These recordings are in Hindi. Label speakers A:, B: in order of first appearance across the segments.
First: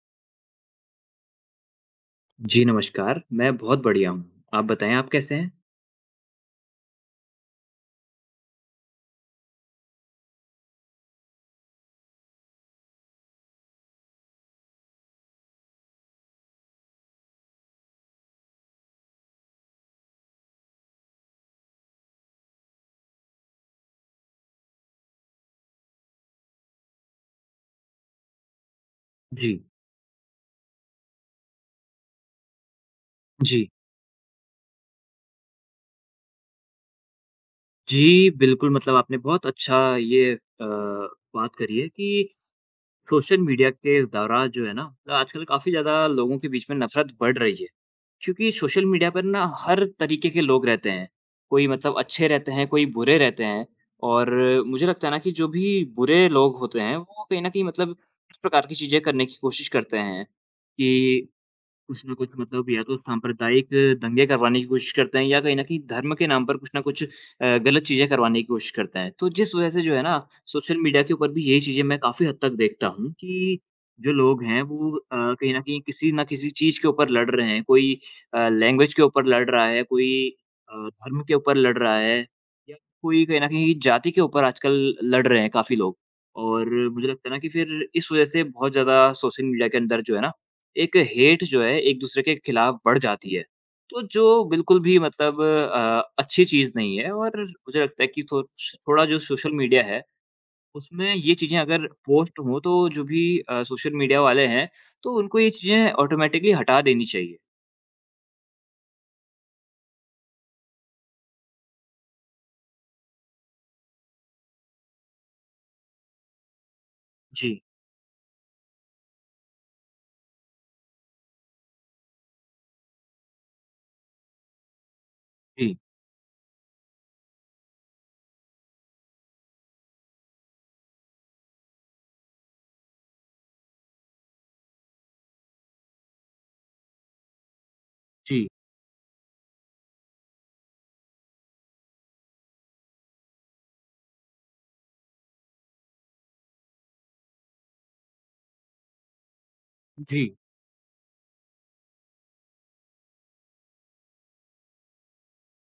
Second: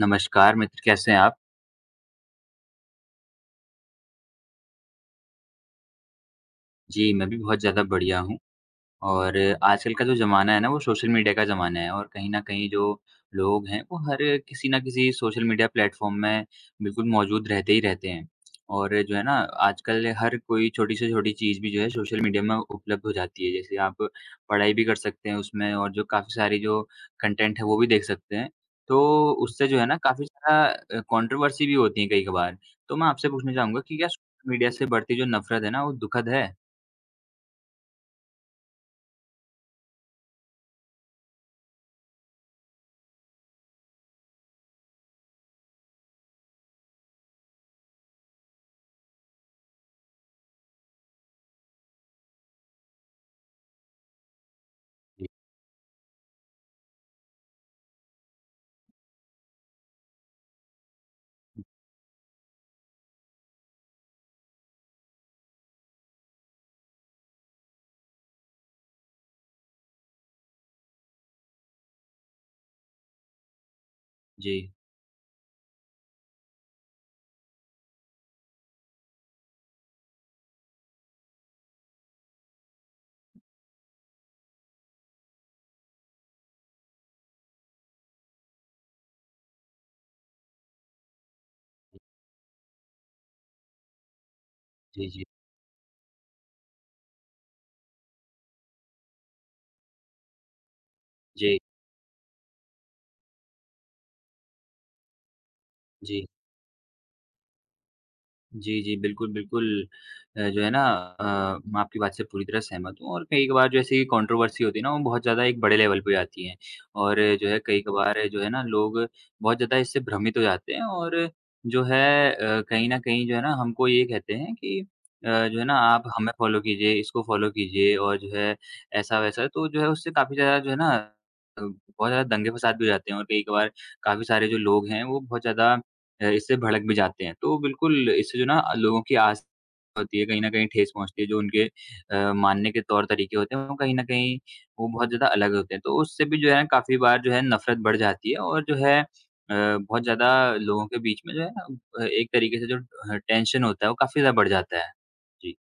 A: नमस्कार मित्र, कैसे हैं आप?
B: जी, नमस्कार। मैं बहुत बढ़िया हूँ। आप बताएँ आप कैसे हैं?
A: जी, मैं भी बहुत ज़्यादा बढ़िया हूँ। और आजकल का जो ज़माना है ना, वो सोशल मीडिया का ज़माना है और कहीं न कहीं जो लोग हैं, वो हर किसी न किसी सोशल मीडिया प्लेटफ़ॉर्म में बिल्कुल मौजूद रहते ही रहते हैं। और जो है ना, आजकल हर कोई छोटी से छोटी चीज़ भी जो है सोशल मीडिया में उपलब्ध हो जाती है। जैसे आप पढ़ाई भी कर सकते हैं उसमें और जो काफ़ी सारी जो कंटेंट है, वो भी देख सकते हैं। तो
B: जी,
A: उससे जो है ना, काफ़ी सारा कंट्रोवर्सी भी होती है कई-कभार। तो मैं आपसे पूछना
B: जी।
A: चाहूँगा कि क्या सोशल मीडिया से बढ़ती जो नफ़रत है ना, वो दुखद है?
B: जी, बिल्कुल मतलब आपने बहुत अच्छा ये बात करी है कि सोशल मीडिया के इस दौरान जो है ना, मतलब आजकल काफ़ी ज़्यादा लोगों के बीच में नफ़रत बढ़ रही है। क्योंकि सोशल मीडिया पर ना हर तरीके के लोग रहते हैं। कोई मतलब अच्छे रहते हैं, कोई बुरे रहते हैं और मुझे लगता है ना
A: जी।
B: कि जो भी बुरे लोग होते हैं, वो कहीं न कहीं मतलब इस प्रकार की चीज़ें करने की कोशिश करते हैं कि कुछ न कुछ मतलब या तो सांप्रदायिक दंगे करवाने की कोशिश करते हैं या कहीं न कहीं धर्म के नाम पर कुछ न कुछ गलत चीज़ें करवाने की कोशिश करते हैं। तो जिस वज़ह से जो है ना सोशल मीडिया के ऊपर भी यही चीज़ें मैं काफ़ी हद तक देखता हूँ कि जो लोग
A: जी।
B: हैं वो कहीं न कहीं किसी न किसी चीज़ के ऊपर लड़ रहे हैं। कोई लैंग्वेज के ऊपर लड़ रहा है, कोई धर्म के ऊपर लड़ रहा है या कोई कहीं न कहीं जाति के ऊपर आजकल लड़ रहे हैं काफ़ी लोग। और मुझे लगता है ना कि फिर इस वज़ह से बहुत ज़्यादा सोशल मीडिया के अंदर जो है ना एक हेट जो है एक-दूसरे के खिलाफ बढ़ जाती है। तो जो बिल्कुल भी
A: जी, जी।
B: मतलब अच्छी चीज़ नहीं है और मुझे लगता है कि थो थोड़ा जो सोशल मीडिया है, उसमें ये
A: जी,
B: चीज़ें अगर पोस्ट हों तो जो भी सोशल मीडिया वाले हैं, तो उनको ये चीज़ें
A: जी।
B: ऑटोमेटिकली हटा देनी चाहिए।
A: जी, जी, बिल्कुल, बिल्कुल जो है ना मैं आपकी बात से पूरी तरह सहमत हूँ और कई कभार जो ऐसी कंट्रोवर्सी होती है ना, वो बहुत ज़्यादा एक बड़े लेवल पे आती है और जो है
B: जी,
A: कई कभार जो है ना लोग बहुत ज़्यादा इससे भ्रमित हो जाते हैं और जो है कहीं न कहीं जो है ना हमको ये कहते हैं कि जो है ना
B: जी,
A: आप हमें फ़ॉलो कीजिए, इसको फ़ॉलो कीजिए और जो है ऐसा-वैसा तो जो है उससे काफ़ी ज़्यादा जो है ना बहुत ज़्यादा दंगे-फ़साद भी हो जाते हैं और कई कभार काफ़ी सारे जो लोग हैं, वो बहुत ज़्यादा इससे भड़क भी जाते हैं। तो बिल्कुल इससे जो
B: जी,
A: ना लोगों की आस्था होती है, कहीं न कहीं ठेस पहुँचती है, जो उनके मानने के तौर-तरीके होते हैं, वो कहीं न कहीं वो बहुत ज़्यादा अलग होते हैं। तो उससे भी जो है काफ़ी बार जो है नफ़रत बढ़ जाती है और जो है बहुत
B: जी।
A: ज़्यादा लोगों के बीच में जो है ना एक तरीके से जो टेंशन होता है वो काफ़ी ज़्यादा बढ़ जाता है। जी,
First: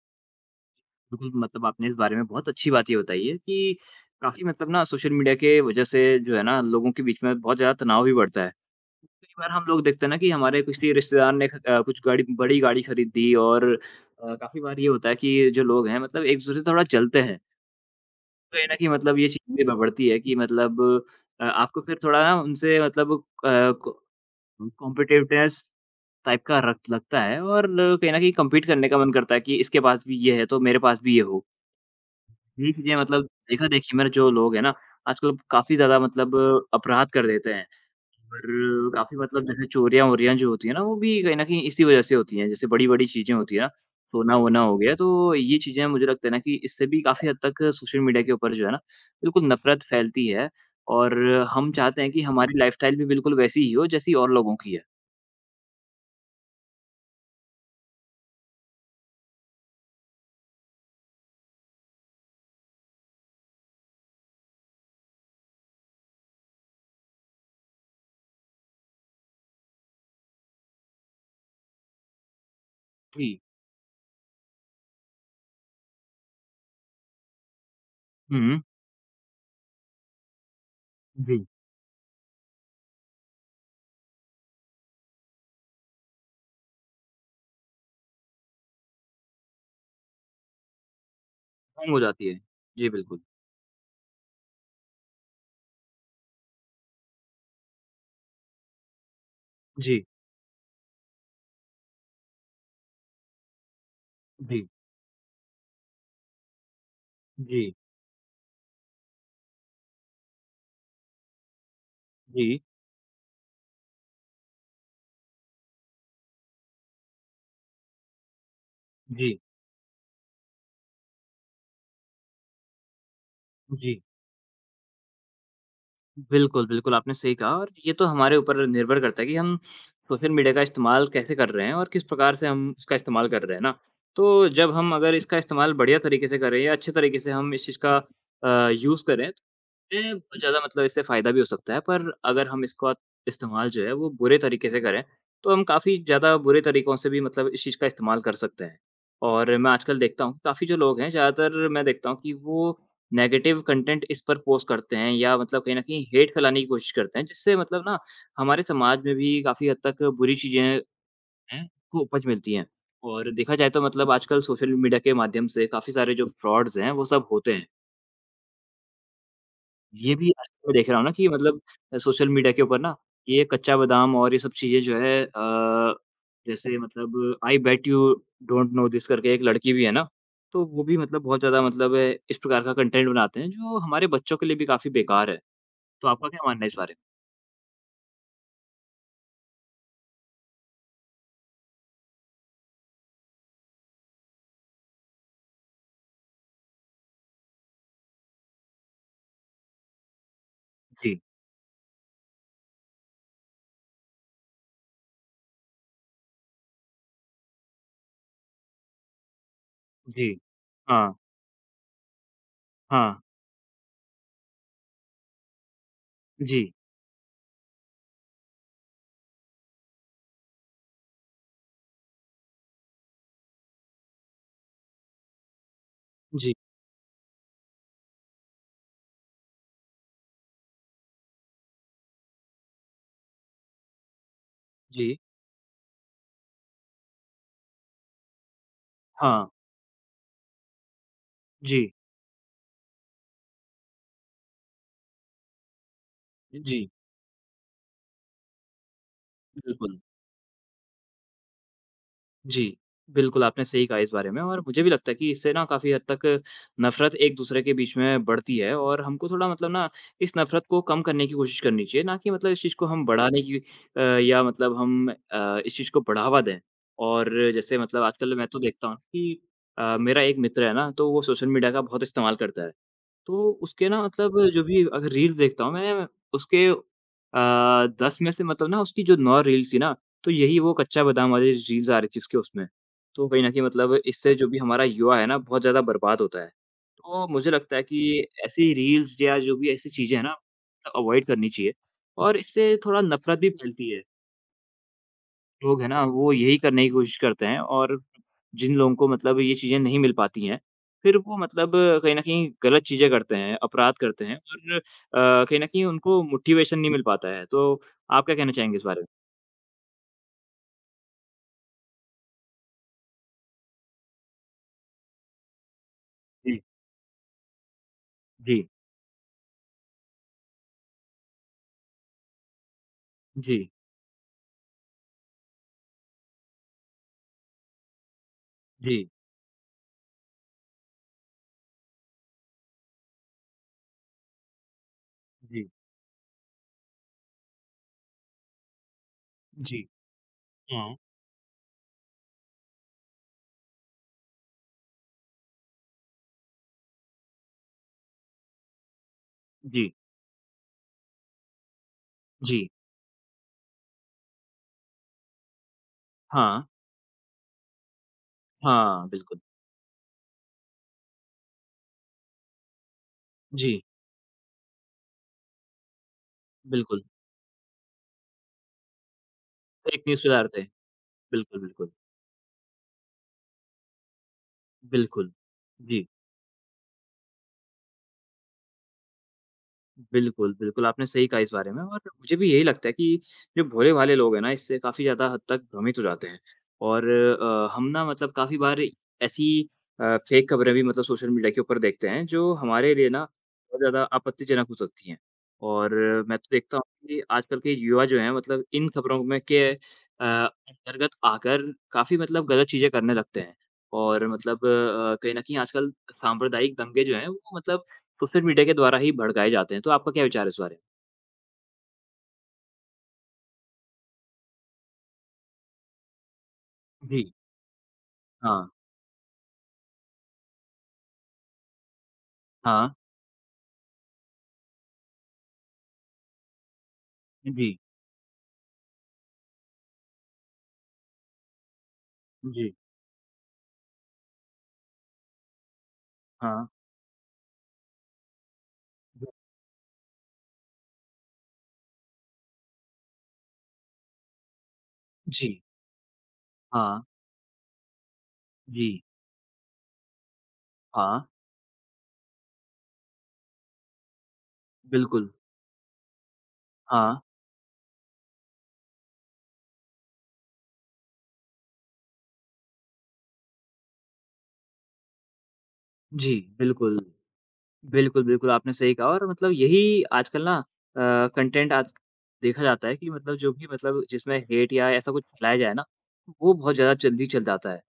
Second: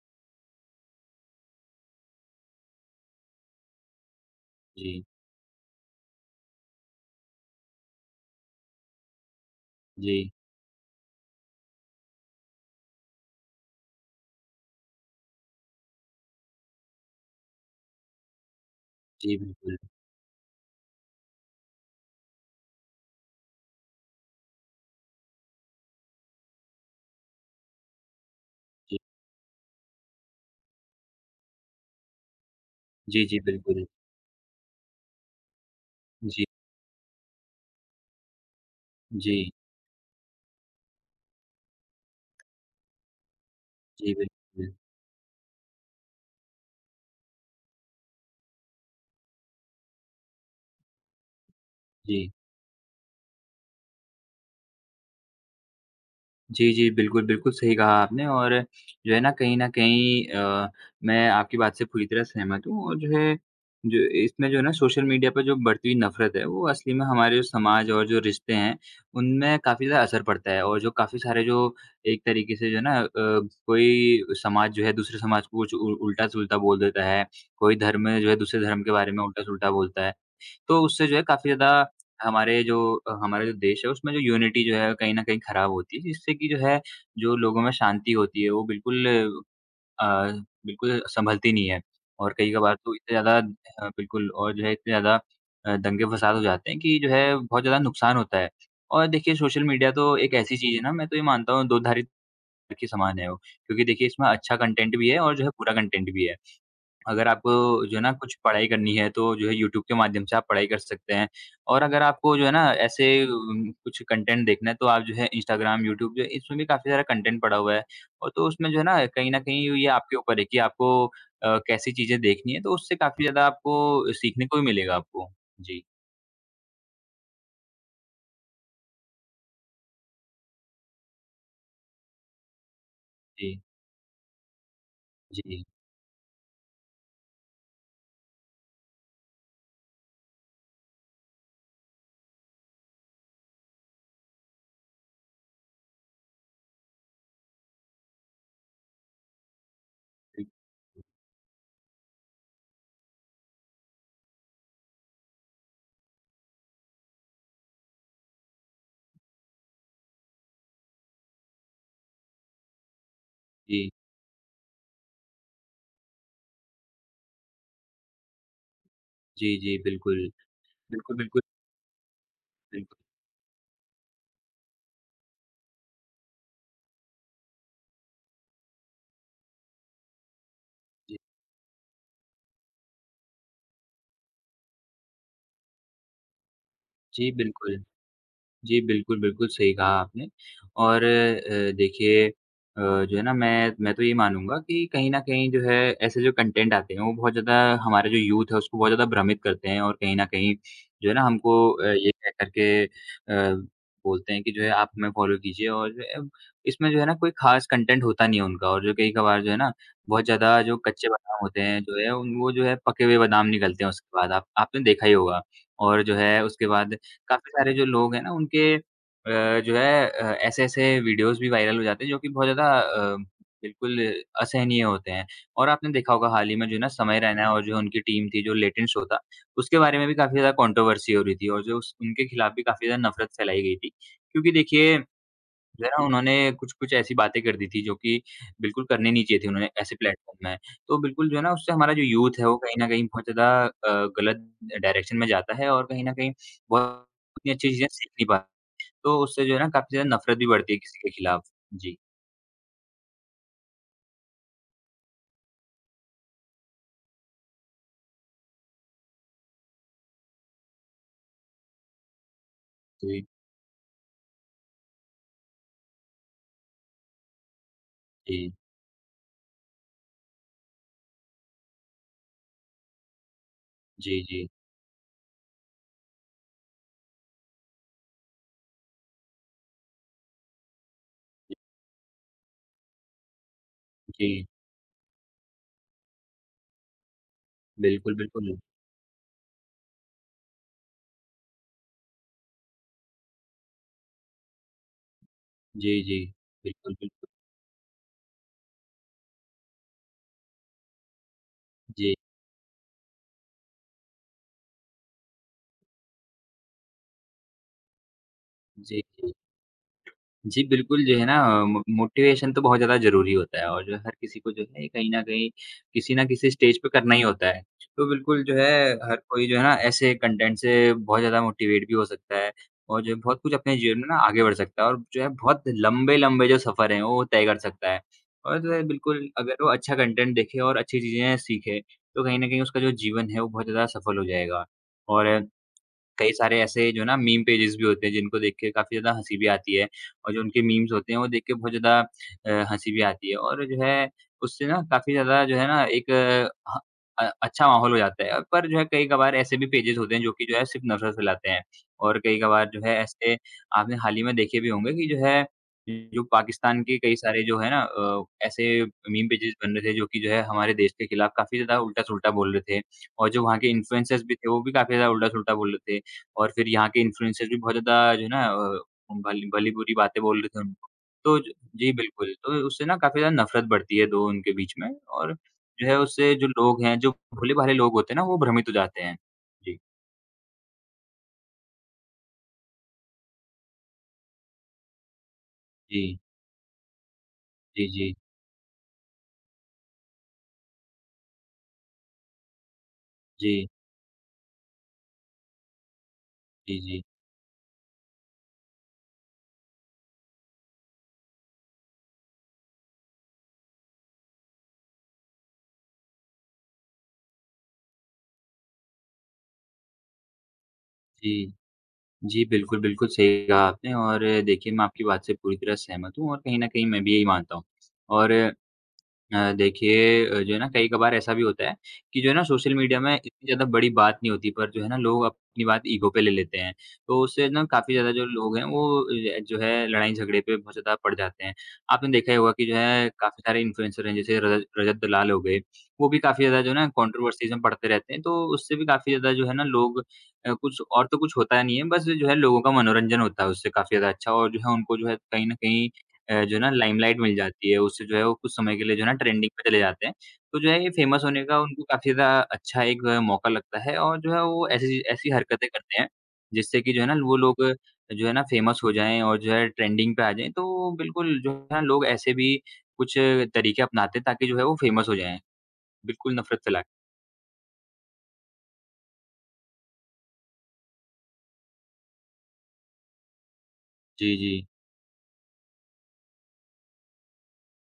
B: बिल्कुल, मतलब आपने इस बारे में बहुत अच्छी बात ये बताई है कि काफ़ी मतलब ना
A: जी,
B: सोशल मीडिया के वजह से जो है ना लोगों के बीच में बहुत ज़्यादा तनाव भी बढ़ता है। कई बार हम लोग देखते हैं ना
A: जी,
B: कि हमारे किसी रिश्तेदार ने कुछ गाड़ी बड़ी गाड़ी खरीद दी और काफ़ी बार ये होता है कि जो लोग हैं मतलब एक-दूसरे से थोड़ा जलते हैं। तो ये ना कि मतलब ये
A: जी बिल्कुल।
B: चीज़ें बढ़ती है कि मतलब आपको फिर थोड़ा ना उनसे मतलब को कॉम्पिटिटिवनेस टाइप का रख लगता है और लोग कहीं न कहीं कम्पीट करने का
A: जी,
B: मन करता है कि इसके पास भी ये है तो मेरे पास भी ये हो। ये चीज़ें
A: जी,
B: मतलब
A: जी बिल्कुल।
B: देखा-देखी में जो लोग हैं ना आजकल काफ़ी ज़्यादा मतलब
A: जी,
B: अपराध कर देते हैं। और काफ़ी मतलब
A: जी,
B: जैसे चोरियाँ-वोरियाँ जो होती है ना, वो भी कहीं न कहीं इसी वज़ह से होती हैं। जैसे बड़ी-बड़ी चीज़ें होती हैं ना,
A: जी
B: सोना-वोना
A: बिल्कुल।
B: हो गया, तो ये चीज़ें मुझे लगता है ना कि इससे भी काफ़ी हद तक सोशल मीडिया के ऊपर जो है ना, बिल्कुल नफ़रत फैलती है और हम चाहते हैं कि
A: जी।
B: हमारी लाइफ़स्टाइल भी बिल्कुल वैसी ही हो, जैसी और लोगों की है।
A: जी, जी। बिल्कुल, बिल्कुल सही कहा आपने और जो है ना कहीं न कहीं मैं आपकी बात से पूरी तरह सहमत हूँ और जो है जो इसमें जो है ना सोशल मीडिया पर जो बढ़ती हुई नफ़रत है, वो असली में हमारे जो समाज और जो रिश्ते हैं, उनमें काफ़ी ज़्यादा असर पड़ता है और जो काफ़ी सारे जो एक तरीके से जो है ना
B: जी।
A: कोई समाज जो है दूसरे समाज को कुछ उ उल्टा-सुलटा बोल देता है, कोई धर्म जो है दूसरे
B: हुँ।
A: धर्म के बारे में उल्टा-सुलटा बोलता है। तो उससे जो है
B: जी।
A: काफ़ी ज़्यादा हमारे जो हमारा जो देश है उसमें जो यूनिटी जो है कहीं न कहीं ख़राब होती है, जिससे कि जो है जो लोगों में शांति होती है वो बिल्कुल अ, बिल्कुल सँभलती नहीं है।
B: हैंग हो जाती
A: और
B: है।
A: कई कभार
B: जी,
A: तो इतने
B: बिल्कुल।
A: ज़्यादा बिल्कुल और जो है इतने ज़्यादा दंगे-फ़साद हो जाते हैं कि जो है बहुत ज़्यादा नुकसान होता है। और देखिए सोशल मीडिया
B: जी,
A: तो एक ऐसी चीज़ है ना मैं तो ये मानता हूँ दो-धारी के समान है वो, क्योंकि देखिए इसमें अच्छा
B: जी,
A: कंटेंट भी है और जो है बुरा कंटेंट भी है। अगर आपको
B: जी,
A: जो है ना कुछ पढ़ाई करनी है तो जो है यूट्यूब के माध्यम से आप पढ़ाई कर सकते हैं। और अगर आपको जो है
B: जी,
A: ना ऐसे कुछ कंटेंट देखना है तो आप जो है इंस्टाग्राम, यूट्यूब जो है इसमें भी काफ़ी सारा कंटेंट पड़ा हुआ है। और तो उसमें जो है ना कहीं न
B: जी,
A: कहीं ये आपके ऊपर है कि आपको कैसी चीज़ें देखनी है तो उससे काफ़ी ज़्यादा
B: जी।
A: आपको सीखने को भी मिलेगा आपको। जी,
B: बिल्कुल, बिल्कुल, आपने सही कहा और ये तो हमारे ऊपर निर्भर करता है कि हम सोशल मीडिया का इस्तेमाल कैसे कर रहे हैं और किस प्रकार से हम इसका इस्तेमाल कर रहे
A: जी,
B: हैं ना। तो जब हम अगर इसका
A: जी,
B: इस्तेमाल बढ़िया तरीके से करें या अच्छे तरीके से हम इस चीज़ का यूज़ करें में ज़्यादा मतलब इससे फ़ायदा भी हो सकता है, पर अगर हम इसका इस्तेमाल जो है वो बुरे तरीके से करें, तो हम काफ़ी ज़्यादा बुरे तरीकों से भी मतलब इस चीज़ का इस्तेमाल कर सकते हैं। और मैं आजकल देखता हूँ,
A: जी,
B: काफ़ी जो लोग हैं ज़्यादातर मैं देखता हूँ कि वो नेगेटिव कंटेंट इस पर पोस्ट करते हैं या मतलब कहीं न कहीं हेट फैलाने की कोशिश करते हैं, जिससे मतलब ना हमारे समाज में भी काफ़ी हद तक बुरी चीज़ें हैं, को उपज मिलती हैं। और देखा जाए तो
A: जी,
B: मतलब आजकल सोशल मीडिया के माध्यम से काफ़ी सारे जो फ्रॉड्स हैं, वो सब होते हैं।
A: जी, जी,
B: ये
A: बिल्कुल।
B: भी आजकल मैं देख रहा हूँ ना
A: बिल्कुल,
B: कि
A: बिल्कुल,
B: मतलब सोशल मीडिया के ऊपर ना
A: बिल्कुल।
B: ये कच्चा बादाम और ये सब चीज़ें जो है जैसे मतलब I bet you don't know this करके एक लड़की भी है ना, तो वो भी
A: जी,
B: मतलब बहुत ज़्यादा मतलब है इस प्रकार का कंटेंट बनाते हैं जो हमारे बच्चों के लिए भी काफ़ी बेकार है। तो आपका क्या मानना है इस बारे में?
A: जी, बिल्कुल। जी, बिल्कुल, बिल्कुल सही कहा आपने और देखिए जो है ना मैं तो ये मानूँगा कि कहीं न कहीं जो है ऐसे जो कंटेंट आते हैं वो बहुत ज़्यादा हमारा जो यूथ है उसको बहुत ज़्यादा भ्रमित करते हैं और कहीं न कहीं जो है
B: जी,
A: ना हमको ये कह कर के बोलते हैं कि जो है आप हमें फ़ॉलो कीजिए और जो है इसमें जो है ना कोई ख़ास कंटेंट होता नहीं है उनका और जो कई कभार जो है ना बहुत
B: जी।
A: ज़्यादा जो कच्चे
B: हाँ,
A: बादाम होते हैं जो है उन वो जो है पके हुए
B: हाँ।
A: बादाम निकलते हैं उसके बाद आप आपने देखा ही होगा और जो है उसके
B: जी,
A: बाद काफ़ी सारे जो लोग हैं ना उनके जो है ऐसे-ऐसे वीडियोज़ भी वायरल हो जाते हैं जो कि बहुत ज़्यादा बिल्कुल असहनीय होते हैं। और आपने देखा होगा हाल ही
B: जी,
A: में जो है ना समय रैना और जो उनकी टीम थी जो लेटेंट शो था, उसके बारे में भी काफ़ी ज़्यादा कंट्रोवर्सी हो रही थी और जो उस उनके खिलाफ भी काफ़ी ज़्यादा नफ़रत फैलाई गई थी। क्योंकि देखिए
B: जी।
A: ज़रा उन्होंने कुछ-कुछ ऐसी बातें कर दी थी जो कि बिल्कुल करनी नहीं चाहिए
B: हाँ,
A: थी उन्होंने ऐसे प्लेटफ़ॉर्म में। तो बिल्कुल जो है ना उससे हमारा
B: जी,
A: जो यूथ है वो कहीं न कहीं बहुत ज़्यादा गलत डायरेक्शन में जाता है और कहीं न कहीं
B: जी,
A: बहुत इतनी अच्छी चीज़ें सीख नहीं पाता। तो उससे जो है ना काफ़ी
B: बिल्कुल।
A: ज़्यादा नफ़रत भी बढ़ती है किसी के खिलाफ। जी।
B: जी, बिल्कुल आपने सही कहा इस बारे में और मुझे भी लगता है कि इससे ना काफ़ी हद तक नफ़रत एक-दूसरे के बीच में बढ़ती है और हमको थोड़ा मतलब ना इस नफ़रत को कम करने की कोशिश करनी चाहिए, ना कि मतलब इस चीज़ को हम
A: जी,
B: बढ़ाने की या मतलब हम इस चीज़ को बढ़ावा दें। और जैसे मतलब आजकल मैं
A: जी।
B: तो देखता हूँ कि मेरा एक मित्र है ना, तो वो सोशल मीडिया का बहुत इस्तेमाल करता है। तो उसके ना
A: जी,
B: मतलब
A: जी।
B: जो भी अगर रील्स देखता हूँ मैं उसके 10 में से मतलब ना उसकी जो 9 रील्स थी ना, तो यही वो कच्चा बादाम वाली रील्स आ रही थी उसके उसमें। तो कहीं न कहीं मतलब
A: जी।
B: इससे जो भी हमारा युवा है ना बहुत ज़्यादा बर्बाद होता है। तो मुझे लगता है
A: बिल्कुल,
B: कि
A: बिल्कुल।
B: ऐसी रील्स या जो भी ऐसी चीज़ें हैं ना, मतलब अवॉइड करनी चाहिए और इससे थोड़ा नफ़रत भी फैलती है। लोग हैं
A: जी,
B: ना,
A: जी।
B: वो यही करने की
A: बिल्कुल,
B: कोशिश
A: बिल्कुल।
B: करते हैं और जिन लोगों को मतलब ये चीज़ें नहीं मिल पाती हैं, फिर वो मतलब
A: जी।
B: कहीं न कहीं गलत चीज़ें करते हैं, अपराध करते हैं और कहीं न कहीं उनको मोटिवेशन नहीं मिल पाता है। तो आप क्या कहना चाहेंगे इस
A: जी,
B: बारे में?
A: जी। जी, बिल्कुल जो है ना मो मोटिवेशन तो बहुत ज़्यादा ज़रूरी होता है और जो है हर किसी को जो है कहीं न कहीं, किसी न किसी
B: जी,
A: स्टेज पे करना ही होता है। तो बिल्कुल जो
B: जी,
A: है हर कोई जो है ना ऐसे कंटेंट से बहुत ज़्यादा मोटिवेट भी हो सकता है और जो है बहुत कुछ
B: जी,
A: अपने जीवन में ना आगे बढ़ सकता है और जो है बहुत लंबे-लंबे जो सफ़र हैं वो तय कर सकता है। और जो है
B: जी,
A: बिल्कुल अगर वो अच्छा कंटेंट देखे और अच्छी चीज़ें सीखे, तो कहीं न कहीं उसका जो जीवन है वो बहुत ज़्यादा सफल हो जाएगा। और
B: जी,
A: कई सारे ऐसे जो है ना मीम पेजेज़ भी होते हैं जिनको देख के काफ़ी ज़्यादा हँसी भी आती
B: जी,
A: है और जो उनके मीम्स
B: हाँ,
A: होते हैं वो देख के बहुत ज़्यादा हँसी भी आती है और जो है उससे ना काफ़ी ज़्यादा जो है ना एक अ, ह अच्छा माहौल हो जाता है। पर जो है कई-कभार ऐसे भी
B: जी,
A: पेजेज़ होते हैं जो कि जो है सिर्फ़ नफ़रत फैलाते हैं और कई-कभार
B: जी,
A: जो है ऐसे आपने हाल ही में देखे भी होंगे कि जो है जो
B: हाँ,
A: पाकिस्तान के कई सारे जो है ना ऐसे
B: हाँ,
A: मीम
B: बिल्कुल।
A: पेजेज़ बन रहे थे जो कि जो है हमारे देश के खिलाफ काफ़ी ज़्यादा उल्टा-सुल्टा बोल रहे थे और जो वहाँ के
B: जी,
A: इन्फ्लुएंसर्स भी थे वो भी काफ़ी ज़्यादा उल्टा-सुल्टा बोल रहे थे। और फिर यहाँ के
B: बिल्कुल।
A: इन्फ्लुएंसर्स भी बहुत ज़्यादा जो है ना भली-बुरी
B: फेक
A: बातें
B: न्यूज़
A: बोल
B: फैला
A: रहे थे
B: रहे थे।
A: उनको। तो ज
B: बिल्कुल, बिल्कुल,
A: जी, बिल्कुल, तो उससे ना काफ़ी ज़्यादा नफ़रत बढ़ती है दो उनके बीच में और
B: बिल्कुल।
A: जो है
B: जी।
A: उससे जो लोग हैं, जो भोले-भाले लोग होते हैं ना, वो भ्रमित हो जाते हैं। जी।
B: बिल्कुल, बिल्कुल, आपने सही कहा इस बारे में और मुझे भी यही लगता है कि जो भोले-भाले लोग हैं ना, इससे काफ़ी ज़्यादा हद तक भ्रमित हो
A: जी,
B: जाते हैं और हम
A: जी,
B: ना
A: जी,
B: मतलब काफ़ी बार ऐसी फेक खबरें भी मतलब सोशल मीडिया के ऊपर देखते हैं, जो हमारे लिए ना
A: जी,
B: बहुत ज़्यादा आपत्तिजनक हो सकती हैं और मैं तो देखता
A: जी,
B: हूँ
A: जी,
B: कि आजकल के युवा जो हैं, मतलब इन खबरों में के अंतर्गत आकर काफ़ी मतलब गलत चीज़ें करने लगते हैं और मतलब कहीं न कहीं आजकल सांप्रदायिक दंगे जो हैं, वो मतलब सोशल मीडिया के द्वारा ही भड़काए जाते हैं, तो आपका क्या विचार है इस बारे में?
A: जी। जी, बिल्कुल, बिल्कुल सही कहा आपने और देखिए मैं आपकी बात से पूरी तरह सहमत हूँ और कहीं न कहीं मैं भी यही
B: जी,
A: मानता हूँ। और
B: हाँ,
A: देखिए जो है ना कई कभार ऐसा भी होता है कि जो है ना सोशल
B: हाँ,
A: मीडिया में इतनी ज़्यादा बड़ी बात नहीं होती पर जो है ना लोग अपनी बात ईगो पे ले लेते हैं। तो उससे ना
B: जी,
A: काफ़ी ज़्यादा जो लोग हैं वो जो है लड़ाई झगड़े पे बहुत ज़्यादा पड़ जाते हैं। आपने देखा ही होगा कि जो
B: जी,
A: है काफ़ी सारे इन्फ्लुएंसर हैं जैसे रजत रजत दलाल हो गए, वो भी काफ़ी ज़्यादा
B: हाँ,
A: जो है ना कंट्रोवर्सीज़ में पड़ते रहते हैं। तो उससे भी काफ़ी ज़्यादा जो है ना लोग कुछ और तो कुछ होता नहीं है बस जो है लोगों का मनोरंजन होता है उससे काफ़ी ज़्यादा अच्छा और जो है उनको जो है कहीं न
B: जी,
A: कहीं जो है ना
B: हाँ,
A: लाइमलाइट मिल जाती है, उससे जो है वो कुछ समय के
B: जी,
A: लिए जो है ना ट्रेंडिंग पे चले जाते हैं। तो जो है ये
B: हाँ,
A: फेमस होने का उनको काफ़ी ज़्यादा अच्छा एक मौका लगता है और जो है वो ऐसी ऐसी
B: बिल्कुल,
A: हरकतें करते हैं, जिससे कि जो है ना
B: हाँ,
A: वो लोग जो है ना फेमस हो जाएँ और जो है ट्रेंडिंग पे आ जाएँ। तो बिल्कुल जो है ना लोग ऐसे भी कुछ तरीके अपनाते हैं ताकि जो है वो फेमस हो जाएँ। बिल्कुल
B: जी,
A: नफ़रत फैला
B: बिल्कुल। बिल्कुल, बिल्कुल, आपने सही कहा और मतलब यही आजकल ना अ, कंटेंट आज देखा जाता है कि मतलब जो भी मतलब
A: जी,
B: जिसमें
A: जी।
B: हेट या ऐसा कुछ फैलाया जाए ना, वो बहुत ज़्यादा जल्दी चल जाता है।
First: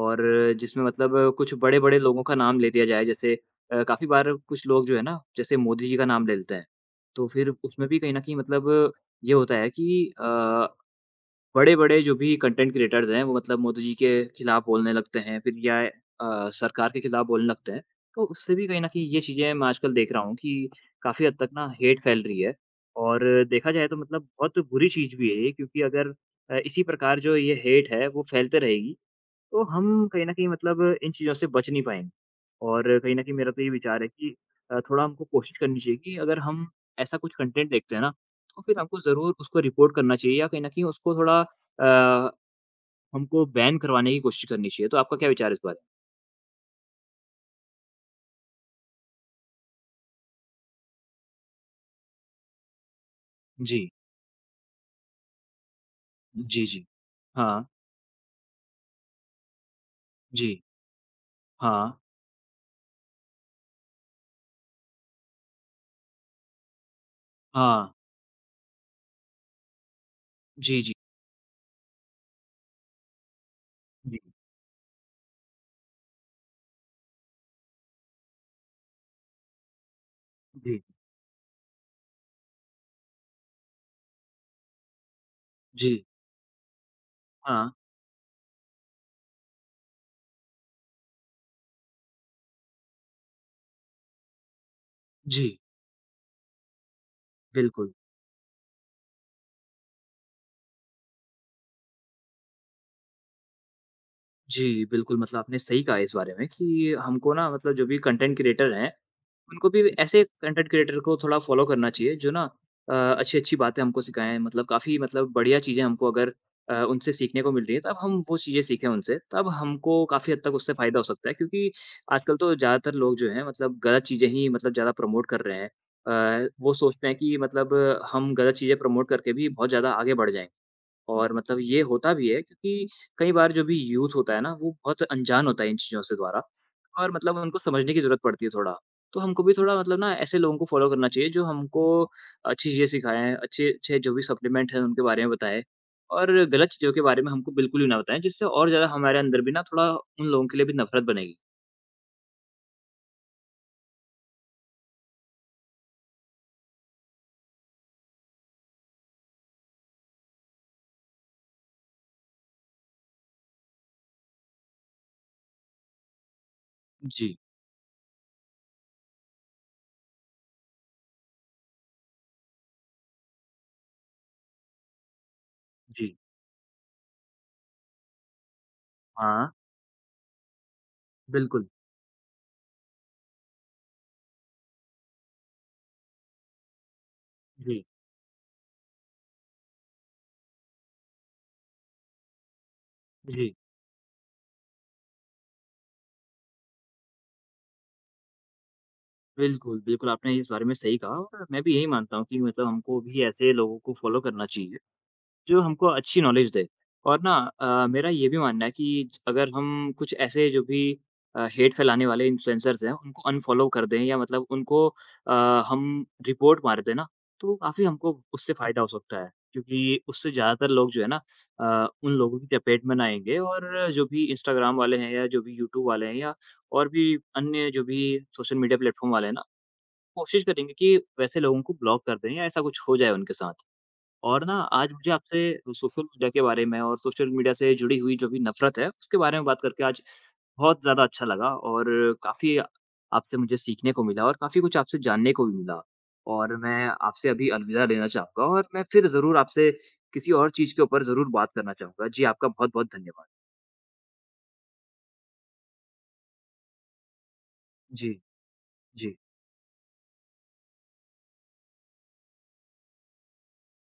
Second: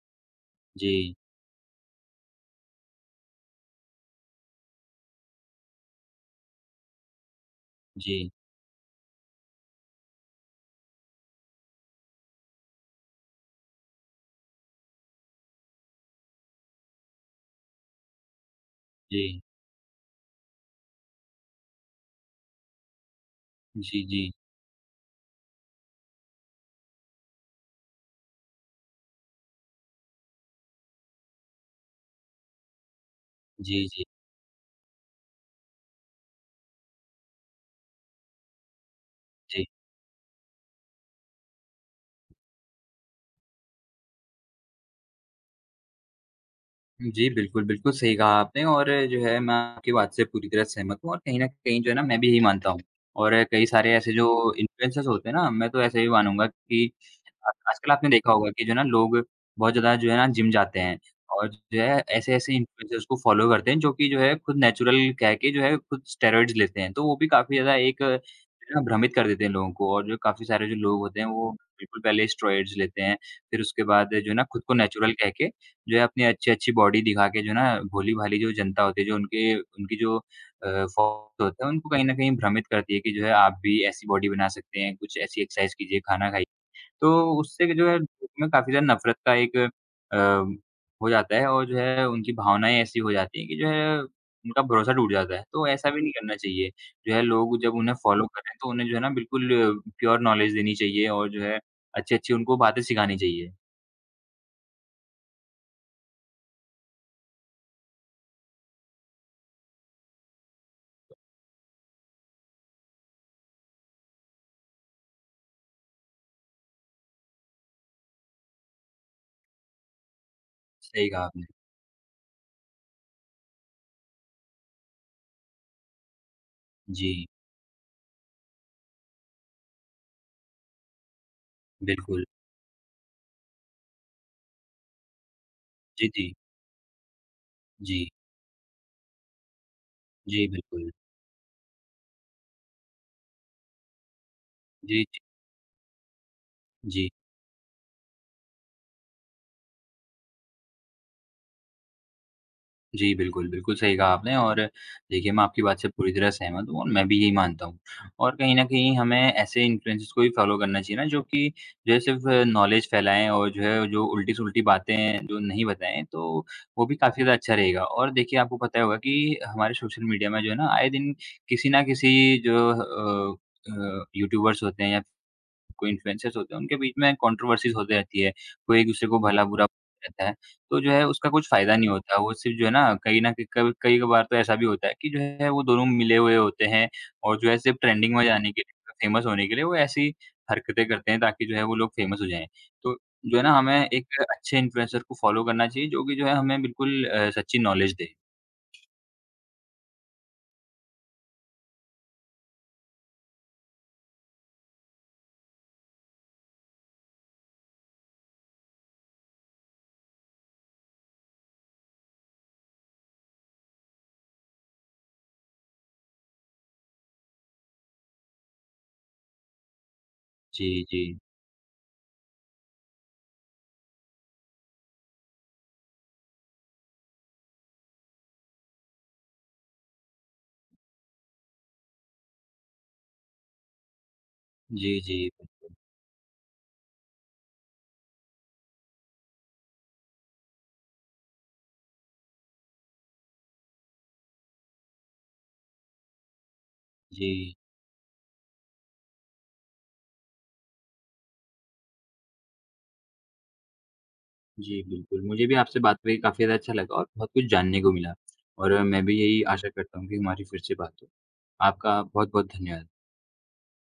B: और जिसमें
A: जी,
B: मतलब कुछ बड़े-बड़े लोगों का नाम ले लिया जाए जैसे काफ़ी बार कुछ लोग जो है ना, जैसे मोदी जी का नाम ले लेते हैं। तो फिर उसमें भी कहीं न
A: जी,
B: कहीं मतलब ये होता है कि बड़े-बड़े जो भी कंटेंट क्रिएटर्स हैं, वो मतलब मोदी जी के खिलाफ बोलने लगते हैं, फिर या सरकार के खिलाफ बोलने लगते हैं। तो उससे भी कहीं न कहीं ये
A: जी।
B: चीज़ें मैं आजकल देख रहा हूँ कि काफ़ी हद तक ना हेट फैल रही है और देखा जाए तो
A: जी,
B: मतलब
A: जी।
B: बहुत बुरी चीज़ भी है ये क्योंकि अगर इसी प्रकार जो ये हेट है, वो फैलते रहेगी तो हम कहीं न कहीं मतलब इन चीज़ों से बच नहीं पाएँगे और कहीं न कहीं मेरा तो ये
A: जी,
B: विचार
A: जी।
B: है कि थोड़ा हमको कोशिश करनी चाहिए कि अगर हम ऐसा कुछ कंटेंट देखते हैं ना, तो फिर हमको ज़रूर उसको
A: जी।
B: रिपोर्ट करना चाहिए या कहीं न कहीं उसको थोड़ा अ, हमको बैन करवाने की कोशिश करनी चाहिए। तो आपका क्या विचार है इस बारे
A: जी, बिल्कुल, बिल्कुल सही कहा आपने और जो है मैं आपकी बात से पूरी तरह सहमत हूँ और कहीं न कहीं जो है ना मैं भी यही मानता हूँ। और कई
B: में? जी।
A: सारे ऐसे जो इन्फ्लुएंसर्स होते हैं ना, मैं तो ऐसे ही मानूँगा
B: जी, जी।
A: कि आज
B: हाँ।
A: आजकल आपने देखा होगा कि जो है ना लोग बहुत ज़्यादा जो है ना जिम
B: जी।
A: जाते हैं और जो
B: हाँ।
A: है ऐसे-ऐसे इन्फ्लुएंसर्स को फॉलो करते हैं जो कि जो है खुद नेचुरल कह के जो है खुद स्टेरॉइड्स लेते हैं। तो वो भी काफ़ी ज़्यादा
B: हाँ।
A: एक जो है ना भ्रमित कर देते हैं लोगों को और जो काफ़ी सारे जो
B: जी, जी।
A: लोग होते हैं वो बिल्कुल पहले स्टेरॉइड्स लेते हैं, फिर उसके बाद
B: जी।
A: जो है ना खुद को नेचुरल कह के जो है अपनी अच्छी-अच्छी बॉडी दिखा के जो है ना, भोली-भाली जो जनता होती है, जो उनके उनकी जो
B: जी।
A: फ़ॉलोअर्स होते हैं, उनको कहीं न कहीं भ्रमित करती है कि जो है आप भी ऐसी बॉडी बना सकते हैं, कुछ ऐसी एक्सरसाइज
B: जी।
A: कीजिए, खाना खाइए। तो उससे
B: हाँ।
A: कि जो है उसमें काफ़ी ज़्यादा नफ़रत का एक हो जाता है और जो है उनकी भावनाएँ ऐसी हो जाती हैं कि जो है उनका भरोसा टूट जाता है।
B: जी।
A: तो ऐसा भी नहीं करना चाहिए, जो है लोग जब
B: बिल्कुल।
A: उन्हें फ़ॉलो कर रहे हैं, तो उन्हें जो है ना बिल्कुल प्योर नॉलेज देनी चाहिए और जो है अच्छी-अच्छी उनको बातें सिखानी चाहिए।
B: जी, बिल्कुल मतलब आपने सही कहा इस बारे में कि हमको ना मतलब जो भी कंटेंट क्रिएटर हैं उनको भी ऐसे कंटेंट क्रिएटर को थोड़ा फॉलो करना चाहिए जो ना अच्छी-अच्छी बातें हमको सिखाएँ, मतलब काफ़ी मतलब बढ़िया चीज़ें हमको अगर उनसे सीखने को मिल रही है, तब हम वो चीज़ें सीखें उनसे, तब हमको काफ़ी हद तक उससे फ़ायदा हो
A: सही कहा
B: सकता है
A: आपने।
B: क्योंकि आजकल तो ज़्यादातर लोग जो हैं मतलब गलत चीज़ें ही मतलब ज़्यादा प्रमोट कर रहे हैं। वो सोचते हैं
A: जी,
B: कि मतलब हम गलत चीज़ें प्रमोट करके भी बहुत ज़्यादा आगे बढ़ जाएँगे। और मतलब ये होता
A: बिल्कुल।
B: भी है क्योंकि कई बार जो भी यूथ होता है ना, वो बहुत अनजान होता है इन चीज़ों
A: जी,
B: से
A: जी।
B: द्वारा और मतलब उनको समझने की
A: जी।
B: ज़रूरत पड़ती है थोड़ा। तो हमको भी थोड़ा मतलब ना ऐसे
A: जी,
B: लोगों को फ़ॉलो
A: बिल्कुल।
B: करना चाहिए जो हमको अच्छी चीज़ें सिखाएँ, अच्छे-अच्छे जो भी सप्लीमेंट हैं उनके
A: जी, जी।
B: बारे में बताएँ और गलत चीज़ों के
A: जी।
B: बारे में हमको बिल्कुल भी ना बताएँ, जिससे और ज़्यादा हमारे अंदर भी ना थोड़ा उन लोगों के लिए भी नफ़रत बनेगी।
A: जी, बिल्कुल, बिल्कुल सही कहा आपने और देखिए मैं आपकी बात से पूरी तरह सहमत हूँ और मैं भी यही मानता हूँ। और कहीं न कहीं हमें ऐसे इन्फ्लुएंसर्स को भी फॉलो करना चाहिए ना जो कि जो है सिर्फ़ नॉलेज फैलाएँ और जो है जो उल्टी-सुलटी बातें जो नहीं बताएँ तो वो भी काफ़ी ज़्यादा
B: जी,
A: अच्छा रहेगा। और देखिए आपको पता होगा कि हमारे सोशल मीडिया में जो है ना आए दिन किसी ना किसी जो यूट्यूबर्स होते हैं या कोई
B: जी।
A: इन्फ्लुएंसर्स होते हैं, उनके बीच में कंट्रोवर्सीज़ होती रहती है। कोई एक-दूसरे को
B: हाँ,
A: भला-बुरा रहता है, तो जो है उसका कुछ
B: बिल्कुल।
A: फ़ायदा नहीं होता। वो सिर्फ़ जो है ना कहीं न कहीं कभी कई बार तो ऐसा भी होता है कि जो है वो दोनों मिले हुए होते हैं और जो है सिर्फ़
B: जी,
A: ट्रेंडिंग में जाने के लिए, फेमस होने के लिए वो ऐसी हरकतें करते हैं ताकि जो है वो लोग फेमस हो जाएँ। तो जो है ना
B: जी।
A: हमें एक अच्छे इन्फ्लुएंसर को फ़ॉलो करना चाहिए जो कि जो है हमें बिल्कुल सच्ची नॉलेज दे।
B: बिल्कुल, बिल्कुल आपने इस बारे में सही कहा और मैं भी यही मानता हूँ कि मतलब हमको भी ऐसे लोगों को फ़ॉलो करना चाहिए। जो हमको अच्छी नॉलेज दे। और ना मेरा ये भी मानना है कि अगर हम कुछ ऐसे जो भी हेट फैलाने वाले इन्फ्लुएंसर्स हैं, उनको अनफ़ॉलो कर दें या मतलब उनको अ, हम रिपोर्ट मार दें ना, तो काफ़ी हमको उससे फ़ायदा हो सकता है। क्योंकि उससे
A: जी,
B: ज़्यादातर लोग जो
A: जी।
B: है ना उन लोगों की चपेट में ना आएँगे और जो भी इंस्टाग्राम वाले हैं या जो भी यूट्यूब वाले हैं या और भी अन्य जो भी सोशल मीडिया प्लेटफ़ॉर्म वाले हैं ना, कोशिश करेंगे कि वैसे लोगों को ब्लॉक कर दें या ऐसा कुछ हो जाए उनके साथ। और ना आज
A: जी,
B: मुझे
A: जी,
B: आपसे
A: बिल्कुल।
B: सोशल मीडिया के बारे में और सोशल मीडिया से जुड़ी हुई जो भी नफ़रत है, उसके बारे में बात करके आज बहुत ज़्यादा अच्छा लगा और काफ़ी आपसे मुझे सीखने को मिला और काफ़ी कुछ आपसे जानने को भी मिला। और मैं आपसे अभी
A: जी।
B: अलविदा लेना चाहूँगा और मैं फिर ज़रूर आपसे किसी और चीज़ के ऊपर ज़रूर बात करना चाहूँगा। जी, आपका बहुत-बहुत धन्यवाद।
A: जी, बिल्कुल। मुझे भी आपसे बात करके काफ़ी ज़्यादा अच्छा लगा और बहुत कुछ जानने को
B: जी,
A: मिला और मैं
B: जी।
A: भी यही आशा करता हूँ कि हमारी फिर से बात हो। आपका बहुत-बहुत धन्यवाद।